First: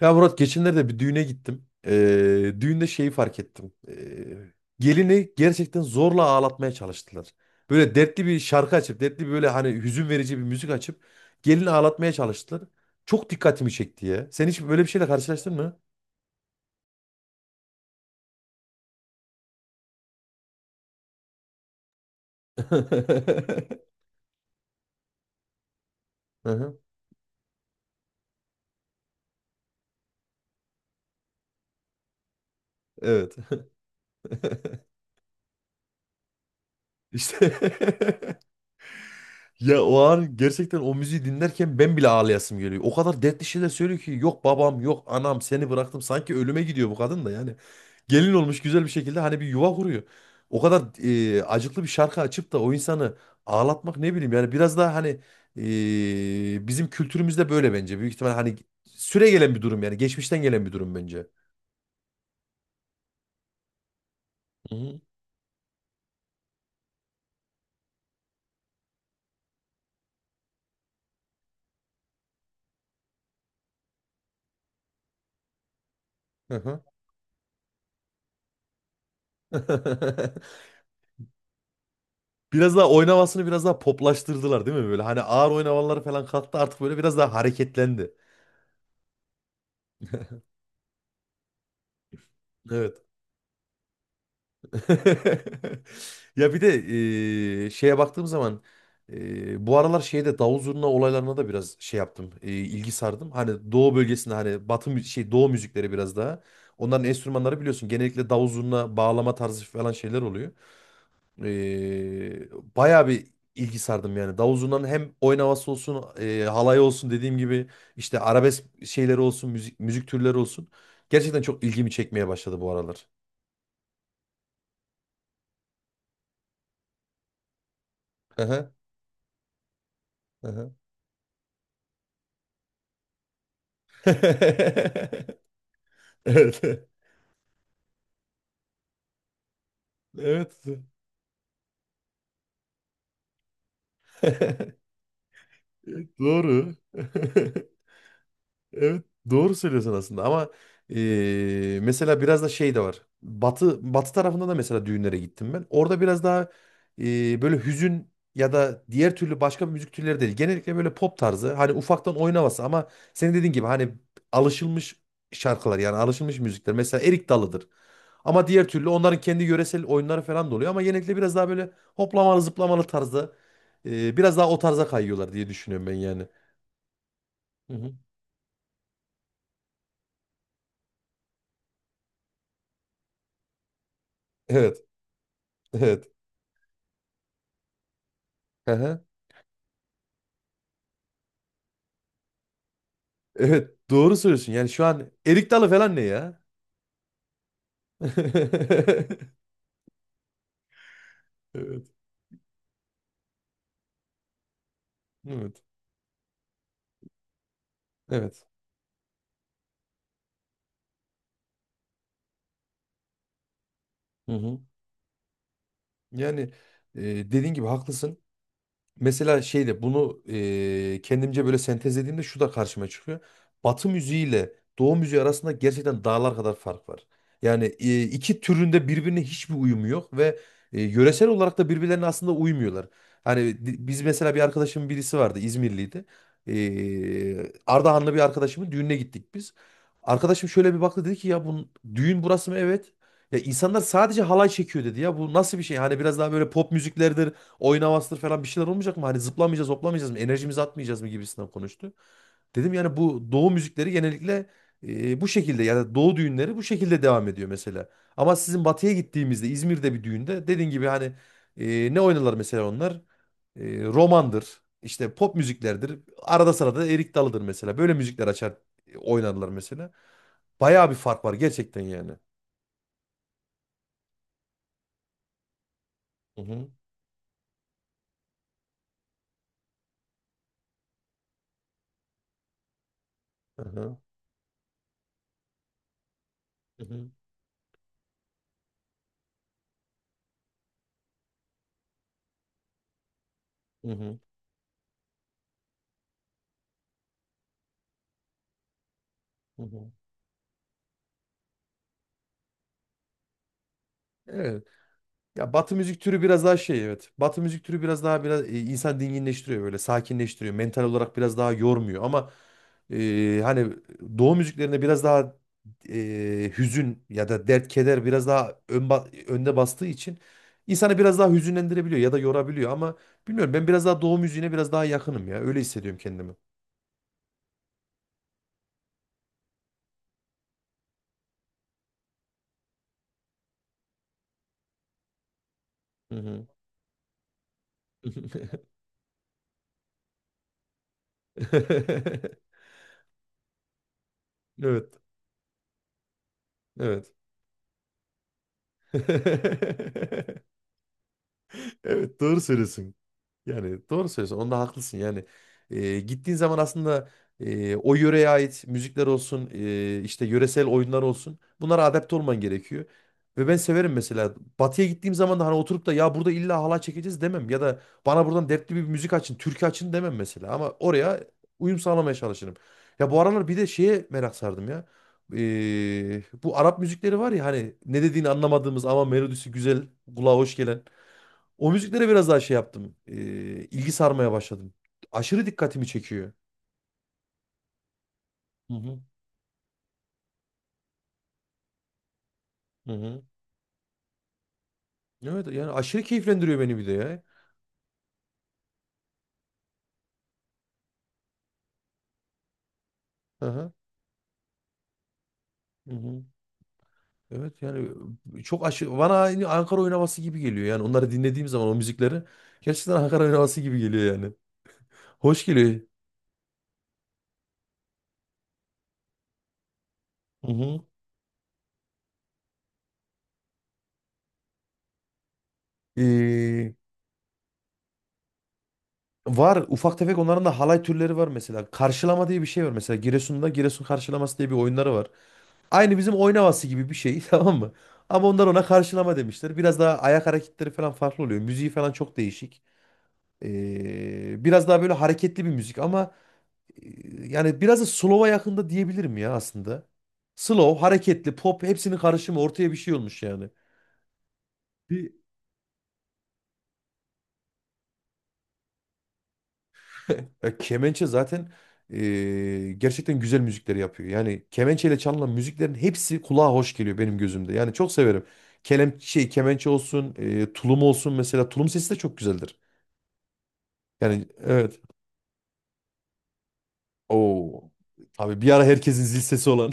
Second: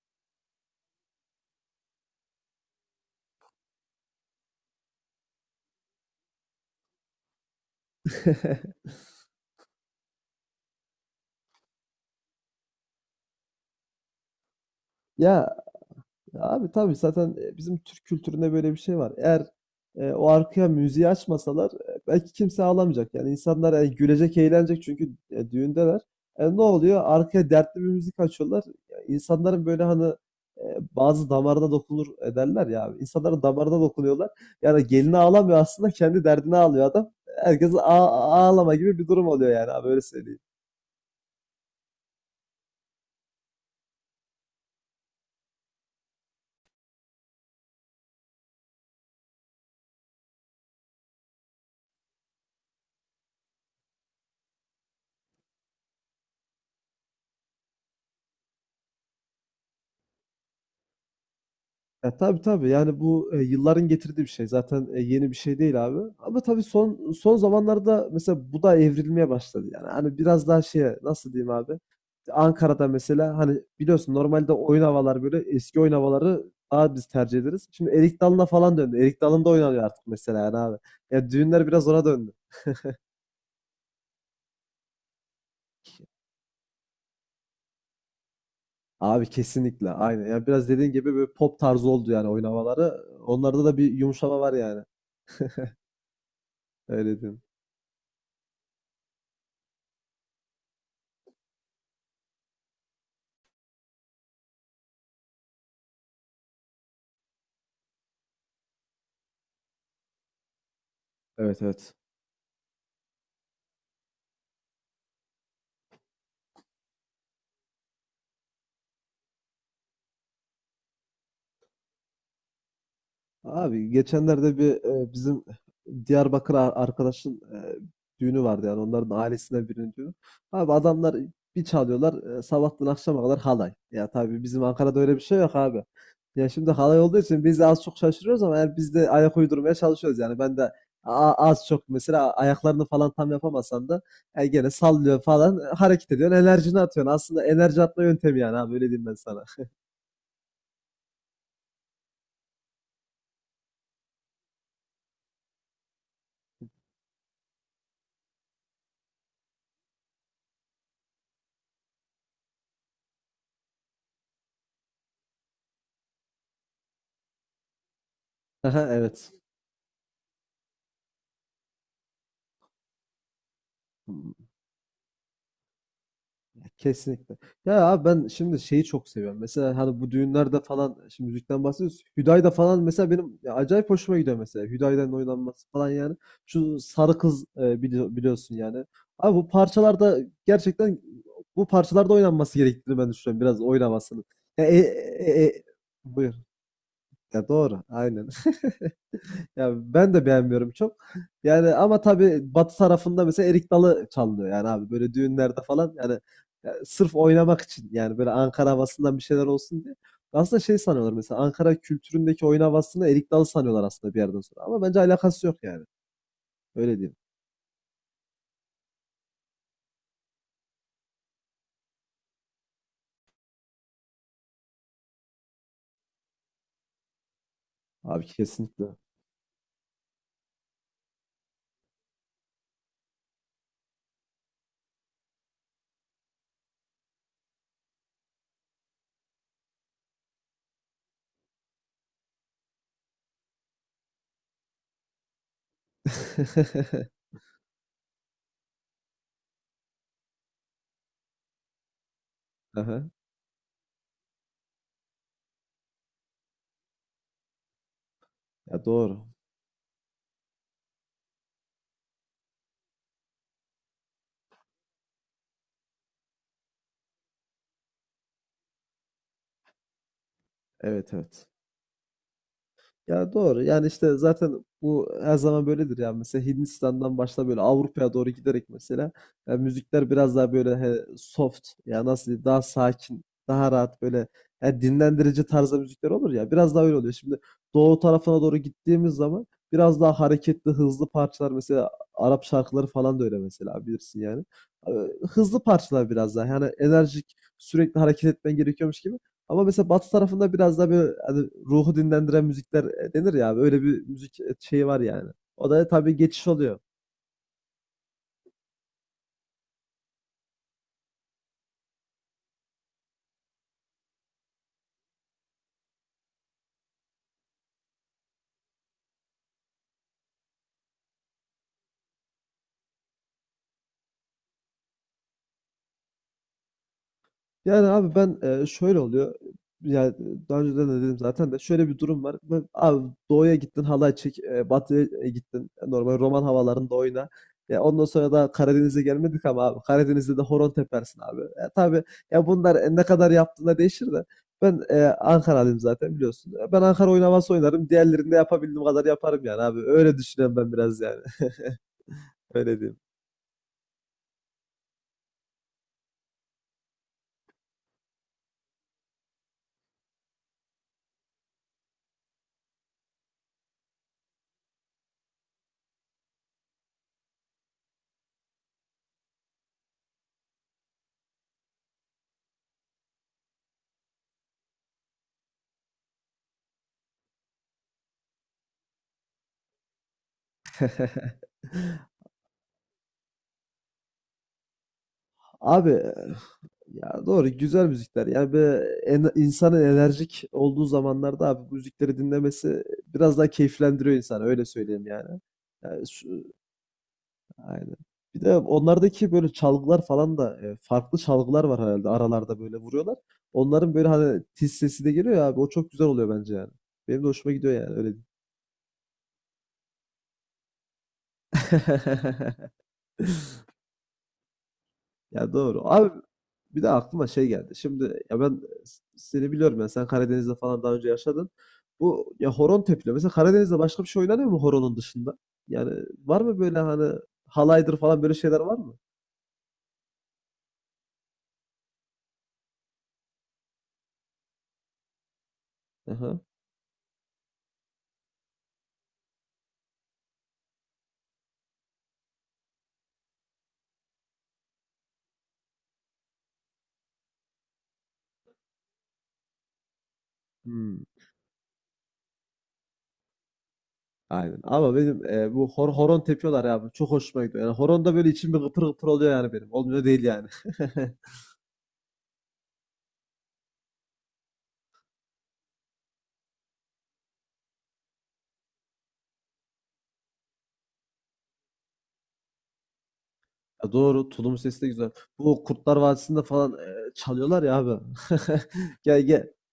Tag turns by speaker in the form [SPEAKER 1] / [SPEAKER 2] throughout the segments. [SPEAKER 1] Ya Murat geçenlerde bir düğüne gittim. Düğünde şeyi fark ettim. Gelini gerçekten zorla ağlatmaya çalıştılar. Böyle dertli bir şarkı açıp, dertli bir böyle hani hüzün verici bir müzik açıp gelini ağlatmaya çalıştılar. Çok dikkatimi çekti ya. Sen hiç böyle bir şeyle karşılaştın
[SPEAKER 2] Ya
[SPEAKER 1] mı?
[SPEAKER 2] abi tabii zaten bizim Türk kültüründe böyle bir şey var. Eğer o arkaya müziği açmasalar belki kimse ağlamayacak. Yani insanlar gülecek, eğlenecek çünkü düğündeler.
[SPEAKER 1] Hı
[SPEAKER 2] E, ne
[SPEAKER 1] hı.
[SPEAKER 2] oluyor? Arkaya dertli bir müzik açıyorlar. Ya, İnsanların böyle hani bazı damarda dokunur ederler ya, abi.
[SPEAKER 1] Evet.
[SPEAKER 2] İnsanların damarına dokunuyorlar. Yani gelini ağlamıyor aslında kendi derdine ağlıyor adam.
[SPEAKER 1] İşte.
[SPEAKER 2] Herkes ağ- Ağlama gibi bir durum oluyor yani
[SPEAKER 1] Ya
[SPEAKER 2] abi,
[SPEAKER 1] o
[SPEAKER 2] öyle
[SPEAKER 1] an
[SPEAKER 2] söyleyeyim.
[SPEAKER 1] gerçekten o müziği dinlerken ben bile ağlayasım geliyor. O kadar dertli şeyler söylüyor ki yok babam yok anam seni bıraktım. Sanki ölüme gidiyor bu kadın da yani. Gelin olmuş güzel bir şekilde hani bir yuva kuruyor. O kadar acıklı bir şarkı açıp da o insanı ağlatmak ne bileyim yani biraz daha hani bizim kültürümüzde böyle bence. Büyük ihtimal hani süre gelen bir durum yani geçmişten gelen bir durum bence.
[SPEAKER 2] Ya, tabii tabii. Yani bu yılların getirdiği bir şey.
[SPEAKER 1] Hı
[SPEAKER 2] Zaten
[SPEAKER 1] hı.
[SPEAKER 2] yeni bir şey değil abi. Ama tabii son zamanlarda mesela bu da evrilmeye başladı. Yani hani biraz daha şeye nasıl diyeyim abi? Ankara'da mesela hani biliyorsun normalde oyun havalar böyle eski oyun havaları
[SPEAKER 1] Hı hı.
[SPEAKER 2] daha biz tercih ederiz. Şimdi Erik Dalı'na falan döndü. Erik Dalı'nda oynanıyor artık mesela yani abi. Ya düğünler biraz ona döndü.
[SPEAKER 1] Biraz daha oynamasını biraz daha poplaştırdılar değil mi böyle? Hani ağır oynamaları falan kalktı artık böyle biraz daha hareketlendi.
[SPEAKER 2] Abi kesinlikle aynen. Yani biraz dediğin gibi böyle pop tarzı oldu yani oyun
[SPEAKER 1] Evet.
[SPEAKER 2] havaları. Onlarda da bir yumuşama var yani.
[SPEAKER 1] Ya bir de
[SPEAKER 2] Öyle diyeyim.
[SPEAKER 1] şeye baktığım zaman bu aralar şeyde davul zurna olaylarına da biraz şey yaptım. İlgi sardım. Hani doğu bölgesinde hani batı mü- şey doğu müzikleri biraz daha. Onların enstrümanları biliyorsun genellikle davul zurna bağlama tarzı falan şeyler oluyor.
[SPEAKER 2] Evet, evet.
[SPEAKER 1] Eee bayağı bir ilgi sardım yani. Davul zurnanın hem oyun havası olsun, halay olsun dediğim gibi işte arabesk şeyleri olsun, müzik türleri olsun. Gerçekten çok ilgimi çekmeye başladı bu aralar.
[SPEAKER 2] Abi geçenlerde bir bizim Diyarbakır arkadaşın
[SPEAKER 1] Hı
[SPEAKER 2] düğünü vardı,
[SPEAKER 1] hı.
[SPEAKER 2] yani onların ailesinden birinin düğünü.
[SPEAKER 1] Hı
[SPEAKER 2] Abi
[SPEAKER 1] hı.
[SPEAKER 2] adamlar bir çalıyorlar sabahtan akşama kadar halay. Ya tabii bizim Ankara'da öyle bir şey yok abi. Ya şimdi
[SPEAKER 1] Evet.
[SPEAKER 2] halay olduğu için biz de az çok şaşırıyoruz ama yani biz de ayak uydurmaya çalışıyoruz yani. Ben
[SPEAKER 1] Evet.
[SPEAKER 2] de az çok mesela ayaklarını falan tam yapamasan da gene sallıyor falan, hareket ediyorsun,
[SPEAKER 1] Doğru.
[SPEAKER 2] enerjini atıyorsun. Aslında enerji atma yöntemi yani abi, öyle
[SPEAKER 1] Evet
[SPEAKER 2] diyeyim ben sana.
[SPEAKER 1] doğru söylüyorsun aslında ama mesela biraz da şey de var. Batı tarafında da mesela düğünlere gittim ben. Orada biraz daha böyle hüzün ya da diğer türlü başka bir müzik türleri değil. Genellikle böyle pop tarzı hani ufaktan oyun ama senin dediğin gibi hani alışılmış şarkılar yani alışılmış müzikler. Mesela Erik Dalı'dır. Ama diğer türlü
[SPEAKER 2] Aha,
[SPEAKER 1] onların
[SPEAKER 2] evet.
[SPEAKER 1] kendi yöresel oyunları falan da oluyor ama genellikle biraz daha böyle hoplamalı zıplamalı tarzda biraz daha o tarza kayıyorlar diye düşünüyorum ben yani.
[SPEAKER 2] Kesinlikle.
[SPEAKER 1] Hı
[SPEAKER 2] Ya
[SPEAKER 1] hı.
[SPEAKER 2] abi ben şimdi şeyi çok seviyorum. Mesela hani bu düğünlerde falan şimdi müzikten bahsediyoruz. Hüdayda falan mesela benim ya acayip hoşuma gidiyor mesela.
[SPEAKER 1] Evet,
[SPEAKER 2] Hüdayda'nın oynanması falan
[SPEAKER 1] evet.
[SPEAKER 2] yani. Şu Sarı Kız, biliyorsun yani. Abi bu parçalarda gerçekten bu parçalarda oynanması gerektiğini ben düşünüyorum. Biraz
[SPEAKER 1] Evet doğru
[SPEAKER 2] oynamasının.
[SPEAKER 1] söylüyorsun.
[SPEAKER 2] Ya,
[SPEAKER 1] Yani
[SPEAKER 2] e,
[SPEAKER 1] şu an
[SPEAKER 2] e,
[SPEAKER 1] erik
[SPEAKER 2] e,
[SPEAKER 1] dalı falan ne
[SPEAKER 2] buyur.
[SPEAKER 1] ya?
[SPEAKER 2] Ya doğru. Aynen. Ya ben de beğenmiyorum çok. Yani
[SPEAKER 1] Evet.
[SPEAKER 2] ama tabii batı tarafında mesela erik dalı çalınıyor yani abi böyle düğünlerde
[SPEAKER 1] Evet.
[SPEAKER 2] falan yani, ya sırf oynamak için yani, böyle
[SPEAKER 1] Evet.
[SPEAKER 2] Ankara havasından bir şeyler olsun diye. Aslında şey sanıyorlar, mesela Ankara kültüründeki oyun havasını erik dalı sanıyorlar aslında bir
[SPEAKER 1] Hı
[SPEAKER 2] yerden
[SPEAKER 1] hı.
[SPEAKER 2] sonra, ama bence alakası yok yani.
[SPEAKER 1] Yani
[SPEAKER 2] Öyle
[SPEAKER 1] e,
[SPEAKER 2] diyeyim.
[SPEAKER 1] dediğin gibi haklısın. Mesela şeyde bunu kendimce böyle sentezlediğimde şu da karşıma çıkıyor. Batı müziğiyle Doğu müziği arasında gerçekten dağlar kadar fark var. Yani
[SPEAKER 2] Abi
[SPEAKER 1] iki türünde
[SPEAKER 2] kesinlikle.
[SPEAKER 1] birbirine hiçbir uyumu yok ve yöresel olarak da birbirlerine aslında uymuyorlar. Hani biz mesela bir arkadaşımın birisi vardı İzmirliydi. Ardahanlı bir arkadaşımın düğününe gittik biz. Arkadaşım şöyle bir baktı dedi ki ya bu düğün burası mı? Evet. Ya insanlar sadece halay çekiyor dedi ya bu nasıl bir şey? Hani biraz daha böyle pop müziklerdir. Oynamazdır falan bir şeyler olmayacak mı? Hani zıplamayacağız, hoplamayacağız mı? Enerjimizi atmayacağız mı gibisinden konuştu. Dedim yani
[SPEAKER 2] Aha.
[SPEAKER 1] bu doğu müzikleri genellikle bu şekilde yani doğu düğünleri bu şekilde devam ediyor mesela. Ama sizin
[SPEAKER 2] Ya
[SPEAKER 1] batıya
[SPEAKER 2] doğru.
[SPEAKER 1] gittiğimizde İzmir'de bir düğünde dediğin gibi hani ne oynarlar mesela onlar? E, romandır, işte pop müziklerdir. Arada sırada da Erik Dalı'dır mesela. Böyle müzikler açar oynarlar mesela. Bayağı bir
[SPEAKER 2] Evet,
[SPEAKER 1] fark var
[SPEAKER 2] evet.
[SPEAKER 1] gerçekten yani.
[SPEAKER 2] Ya doğru. Yani işte zaten bu her zaman böyledir ya.
[SPEAKER 1] Hı
[SPEAKER 2] Mesela
[SPEAKER 1] hı.
[SPEAKER 2] Hindistan'dan başla böyle Avrupa'ya doğru giderek mesela ya müzikler biraz daha böyle soft ya nasıl diyeyim, daha sakin,
[SPEAKER 1] Hı
[SPEAKER 2] daha
[SPEAKER 1] hı.
[SPEAKER 2] rahat, böyle ya dinlendirici tarzda müzikler olur ya. Biraz
[SPEAKER 1] Hı
[SPEAKER 2] daha öyle
[SPEAKER 1] hı.
[SPEAKER 2] oluyor. Şimdi doğu tarafına doğru gittiğimiz zaman biraz daha hareketli, hızlı parçalar mesela Arap şarkıları falan da öyle mesela
[SPEAKER 1] Hı hı.
[SPEAKER 2] bilirsin yani. Ee, Hızlı parçalar biraz daha. Yani enerjik, sürekli hareket etmen gerekiyormuş gibi.
[SPEAKER 1] Hı
[SPEAKER 2] Ama mesela
[SPEAKER 1] hı.
[SPEAKER 2] Batı tarafında biraz daha böyle hani ruhu dinlendiren müzikler denir ya abi. Öyle bir müzik
[SPEAKER 1] Evet.
[SPEAKER 2] şeyi var yani.
[SPEAKER 1] Ya
[SPEAKER 2] O
[SPEAKER 1] Batı
[SPEAKER 2] da
[SPEAKER 1] müzik
[SPEAKER 2] tabii
[SPEAKER 1] türü biraz
[SPEAKER 2] geçiş
[SPEAKER 1] daha
[SPEAKER 2] oluyor.
[SPEAKER 1] şey evet. Batı müzik türü biraz daha biraz insan dinginleştiriyor böyle sakinleştiriyor. Mental olarak biraz daha yormuyor ama hani Doğu müziklerinde biraz daha hüzün ya da dert keder biraz daha önde bastığı için insanı biraz daha hüzünlendirebiliyor ya da yorabiliyor ama bilmiyorum ben biraz daha Doğu müziğine biraz daha yakınım ya öyle hissediyorum kendimi.
[SPEAKER 2] Yani abi ben, şöyle oluyor, yani daha önce de dedim zaten de şöyle bir durum var. Ben abi, doğuya gittin halay çek, batıya, gittin
[SPEAKER 1] Hı
[SPEAKER 2] normal roman
[SPEAKER 1] hı.
[SPEAKER 2] havalarında oyna. Ya, ondan sonra da Karadeniz'e gelmedik ama abi Karadeniz'de de horon tepersin abi. E, tabii ya bunlar, ne kadar yaptığına değişir de ben,
[SPEAKER 1] Evet.
[SPEAKER 2] eee, Ankaralıyım zaten biliyorsun. E, ben
[SPEAKER 1] Evet.
[SPEAKER 2] Ankara oynaması oynarım. Diğerlerini de yapabildiğim kadar yaparım yani abi. Öyle düşünüyorum ben biraz yani.
[SPEAKER 1] Evet doğru
[SPEAKER 2] Öyle
[SPEAKER 1] söylüyorsun.
[SPEAKER 2] diyeyim.
[SPEAKER 1] Yani doğru söylüyorsun. Onda haklısın. Yani gittiğin zaman aslında o yöreye ait müzikler olsun, işte yöresel oyunlar olsun. Bunlara adapte olman gerekiyor. Ve ben severim mesela. Batı'ya gittiğim zaman da hani oturup da ya burada illa halay çekeceğiz demem. Ya da bana buradan dertli bir müzik açın, türkü açın demem mesela. Ama oraya uyum sağlamaya çalışırım. Ya bu aralar bir de şeye merak sardım ya. Bu Arap müzikleri var ya hani ne dediğini anlamadığımız ama melodisi güzel, kulağa hoş gelen. O müziklere biraz daha şey yaptım. E, ilgi sarmaya başladım. Aşırı dikkatimi
[SPEAKER 2] Abi,
[SPEAKER 1] çekiyor.
[SPEAKER 2] ya doğru, güzel müzikler. Yani
[SPEAKER 1] Hı
[SPEAKER 2] böyle
[SPEAKER 1] hı.
[SPEAKER 2] insanın enerjik olduğu zamanlarda abi bu müzikleri dinlemesi
[SPEAKER 1] Hı hı.
[SPEAKER 2] biraz daha keyiflendiriyor insanı, öyle söyleyeyim yani.
[SPEAKER 1] Evet yani aşırı
[SPEAKER 2] Yani şu,
[SPEAKER 1] keyiflendiriyor beni bir de ya.
[SPEAKER 2] aynen. Bir de onlardaki böyle çalgılar falan da farklı çalgılar var herhalde, aralarda böyle vuruyorlar.
[SPEAKER 1] Hı hı.
[SPEAKER 2] Onların böyle hani tiz sesi de geliyor ya abi, o çok
[SPEAKER 1] Hı
[SPEAKER 2] güzel
[SPEAKER 1] hı.
[SPEAKER 2] oluyor bence yani. Benim de hoşuma
[SPEAKER 1] Evet
[SPEAKER 2] gidiyor yani,
[SPEAKER 1] yani
[SPEAKER 2] öyle diyeyim.
[SPEAKER 1] çok aşırı bana aynı Ankara oyun havası gibi geliyor yani onları dinlediğim zaman o müzikleri gerçekten Ankara oyun havası gibi geliyor yani. Hoş
[SPEAKER 2] Ya
[SPEAKER 1] geliyor.
[SPEAKER 2] doğru. Abi bir de aklıma şey geldi. Şimdi ya ben seni biliyorum ya, sen
[SPEAKER 1] Hı
[SPEAKER 2] Karadeniz'de
[SPEAKER 1] hı.
[SPEAKER 2] falan daha önce yaşadın. Bu ya horon tepiliyor. Mesela Karadeniz'de başka bir şey oynanıyor mu horonun dışında? Yani var mı
[SPEAKER 1] Ee,
[SPEAKER 2] böyle hani halaydır falan, böyle şeyler var mı?
[SPEAKER 1] var ufak tefek onların da halay türleri var mesela. Karşılama diye bir şey var mesela Giresun'da Giresun karşılaması diye bir oyunları var. Aynı bizim
[SPEAKER 2] Aha.
[SPEAKER 1] oynaması gibi bir şey tamam mı? Ama onlar ona karşılama demişler. Biraz daha ayak hareketleri falan farklı oluyor. Müziği falan çok değişik. Biraz daha böyle hareketli bir müzik ama e, yani biraz da slow'a yakında diyebilirim ya aslında. Slow,
[SPEAKER 2] Hmm.
[SPEAKER 1] hareketli, pop hepsinin karışımı ortaya bir şey olmuş yani.
[SPEAKER 2] Aynen. Ama benim bu horon tepiyorlar ya abi. Çok hoşuma gidiyor. Yani horonda böyle içim bir gıpır gıpır oluyor yani benim. Olmuyor değil yani.
[SPEAKER 1] Ya kemençe zaten gerçekten güzel müzikleri yapıyor. Yani kemençeyle çalınan müziklerin hepsi kulağa hoş geliyor benim gözümde. Yani çok severim. Şey kemençe olsun, tulum olsun mesela tulum sesi de çok güzeldir.
[SPEAKER 2] Ya
[SPEAKER 1] Yani
[SPEAKER 2] doğru. Tulum
[SPEAKER 1] evet.
[SPEAKER 2] sesi de güzel. Bu Kurtlar Vadisi'nde falan çalıyorlar
[SPEAKER 1] Oo.
[SPEAKER 2] ya abi.
[SPEAKER 1] Abi bir ara herkesin zil
[SPEAKER 2] Gel
[SPEAKER 1] sesi
[SPEAKER 2] gel.
[SPEAKER 1] olan.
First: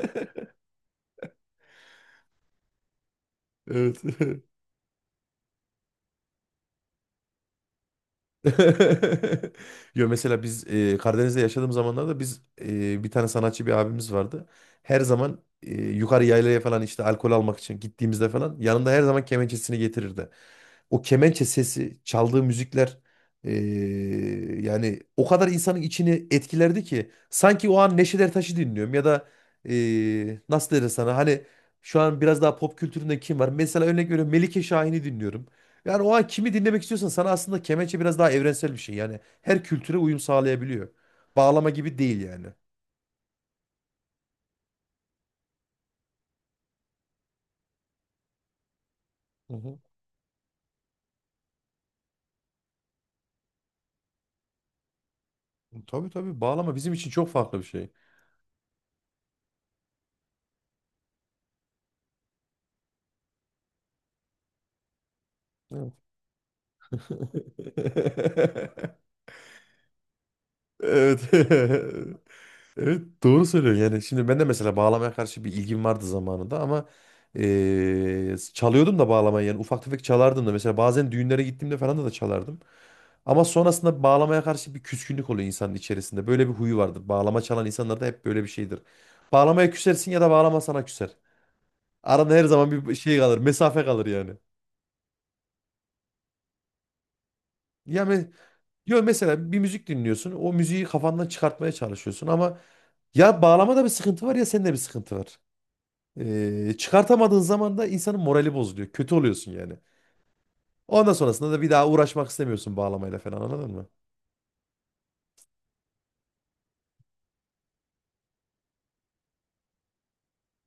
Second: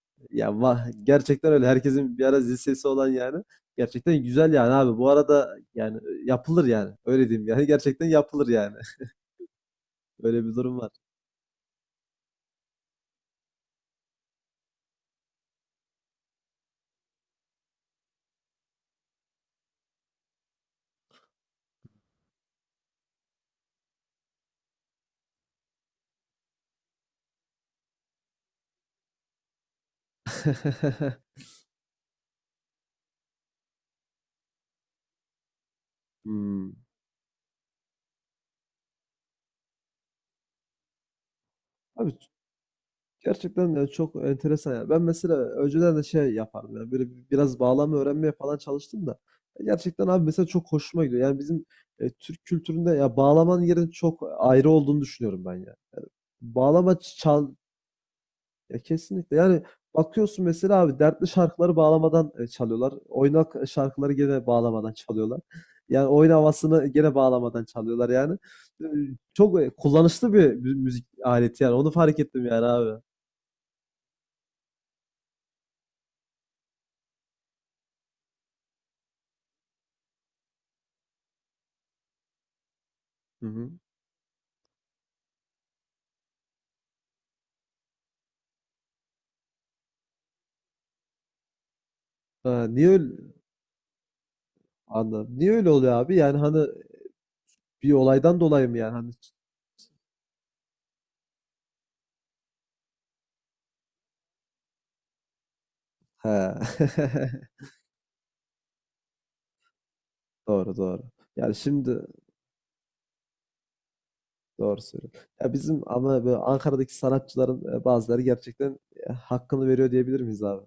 [SPEAKER 2] Ya, gerçekten öyle. Herkesin bir ara zil sesi olan yani.
[SPEAKER 1] Evet.
[SPEAKER 2] Gerçekten güzel yani abi. Bu arada yani yapılır yani. Öyle diyeyim yani. Gerçekten yapılır yani.
[SPEAKER 1] Yo mesela
[SPEAKER 2] Öyle bir
[SPEAKER 1] biz
[SPEAKER 2] durum var.
[SPEAKER 1] Karadeniz'de yaşadığım zamanlarda biz bir tane sanatçı bir abimiz vardı. Her zaman yukarı yaylaya falan işte alkol almak için gittiğimizde falan yanında her zaman kemençesini getirirdi. O kemençe sesi, çaldığı müzikler e, yani o kadar insanın içini etkilerdi ki sanki o an Neşet Ertaş'ı dinliyorum ya da e, nasıl deriz sana hani şu an biraz daha pop kültüründe kim var? Mesela örnek veriyorum Melike Şahin'i dinliyorum. Yani o an kimi
[SPEAKER 2] Hmm.
[SPEAKER 1] dinlemek istiyorsan sana aslında kemençe biraz daha evrensel bir şey. Yani her kültüre uyum sağlayabiliyor. Bağlama gibi
[SPEAKER 2] Abi
[SPEAKER 1] değil yani.
[SPEAKER 2] gerçekten ya çok enteresan yani. Ben mesela önceden de şey yapardım yani böyle biraz bağlama öğrenmeye falan çalıştım da
[SPEAKER 1] Hı hı.
[SPEAKER 2] gerçekten abi mesela çok hoşuma gidiyor. Yani bizim Türk kültüründe ya bağlamanın yerinin çok ayrı olduğunu düşünüyorum ben ya.
[SPEAKER 1] Tabii tabii bağlama bizim
[SPEAKER 2] Bağlama
[SPEAKER 1] için çok
[SPEAKER 2] çal.
[SPEAKER 1] farklı bir şey.
[SPEAKER 2] Ya kesinlikle. Yani bakıyorsun mesela abi, dertli şarkıları bağlamadan çalıyorlar. Oynak şarkıları gene bağlamadan çalıyorlar.
[SPEAKER 1] Evet.
[SPEAKER 2] Yani oyun havasını gene bağlamadan çalıyorlar yani. E, Çok kullanışlı bir müzik
[SPEAKER 1] Evet.
[SPEAKER 2] aleti yani. Onu fark ettim yani
[SPEAKER 1] Evet
[SPEAKER 2] abi.
[SPEAKER 1] doğru söylüyorsun yani şimdi ben de mesela bağlamaya karşı bir ilgim vardı zamanında ama çalıyordum da bağlamayı yani ufak tefek çalardım da mesela bazen düğünlere gittiğimde falan da çalardım. Ama
[SPEAKER 2] Hı hı.
[SPEAKER 1] sonrasında bağlamaya karşı bir küskünlük oluyor insanın içerisinde böyle bir huyu vardır bağlama çalan insanlarda hep böyle bir şeydir. Bağlamaya küsersin ya da bağlama sana küser. Arada her
[SPEAKER 2] Ha,
[SPEAKER 1] zaman
[SPEAKER 2] niye
[SPEAKER 1] bir
[SPEAKER 2] öyle,
[SPEAKER 1] şey kalır mesafe kalır yani.
[SPEAKER 2] anladım. Niye öyle oluyor abi? Yani hani bir
[SPEAKER 1] Ya me
[SPEAKER 2] olaydan dolayı mı yani?
[SPEAKER 1] yo,
[SPEAKER 2] Hani
[SPEAKER 1] mesela bir müzik dinliyorsun o müziği kafandan çıkartmaya çalışıyorsun ama ya bağlamada bir sıkıntı var ya sende bir sıkıntı var. Ee,
[SPEAKER 2] he.
[SPEAKER 1] çıkartamadığın zaman da insanın morali bozuluyor. Kötü oluyorsun yani.
[SPEAKER 2] Doğru doğru.
[SPEAKER 1] Ondan sonrasında
[SPEAKER 2] Yani
[SPEAKER 1] da bir daha
[SPEAKER 2] şimdi
[SPEAKER 1] uğraşmak istemiyorsun bağlamayla falan anladın mı?
[SPEAKER 2] doğru söylüyorsun. Ya bizim ama böyle Ankara'daki sanatçıların bazıları gerçekten hakkını veriyor diyebilir miyiz abi?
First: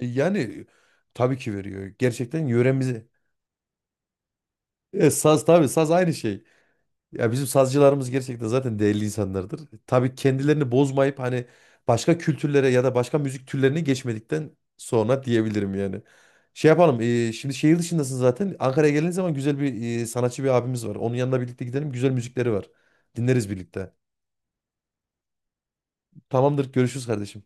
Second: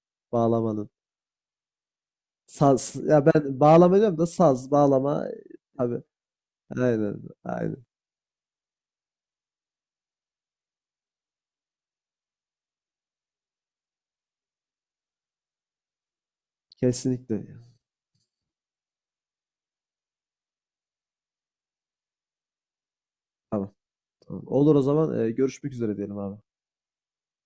[SPEAKER 1] Yani
[SPEAKER 2] Bağlamanın.
[SPEAKER 1] tabii ki veriyor. Gerçekten
[SPEAKER 2] Saz.
[SPEAKER 1] yöremizi.
[SPEAKER 2] Ya ben bağlama diyorum da, saz,
[SPEAKER 1] E,
[SPEAKER 2] bağlama,
[SPEAKER 1] saz tabii saz
[SPEAKER 2] tabii.
[SPEAKER 1] aynı şey.
[SPEAKER 2] Aynen,
[SPEAKER 1] Ya bizim
[SPEAKER 2] aynen.
[SPEAKER 1] sazcılarımız gerçekten zaten değerli insanlardır. Tabii kendilerini bozmayıp hani başka kültürlere ya da başka müzik türlerine geçmedikten sonra diyebilirim yani. Şey yapalım. e,
[SPEAKER 2] Kesinlikle.
[SPEAKER 1] şimdi şehir dışındasın zaten. Ankara'ya geldiğin zaman güzel bir sanatçı bir abimiz var. Onun yanına birlikte gidelim. Güzel müzikleri var. Dinleriz
[SPEAKER 2] Tamam,
[SPEAKER 1] birlikte.
[SPEAKER 2] tamam. Olur o zaman, görüşmek üzere diyelim abi.
[SPEAKER 1] Tamamdır görüşürüz kardeşim.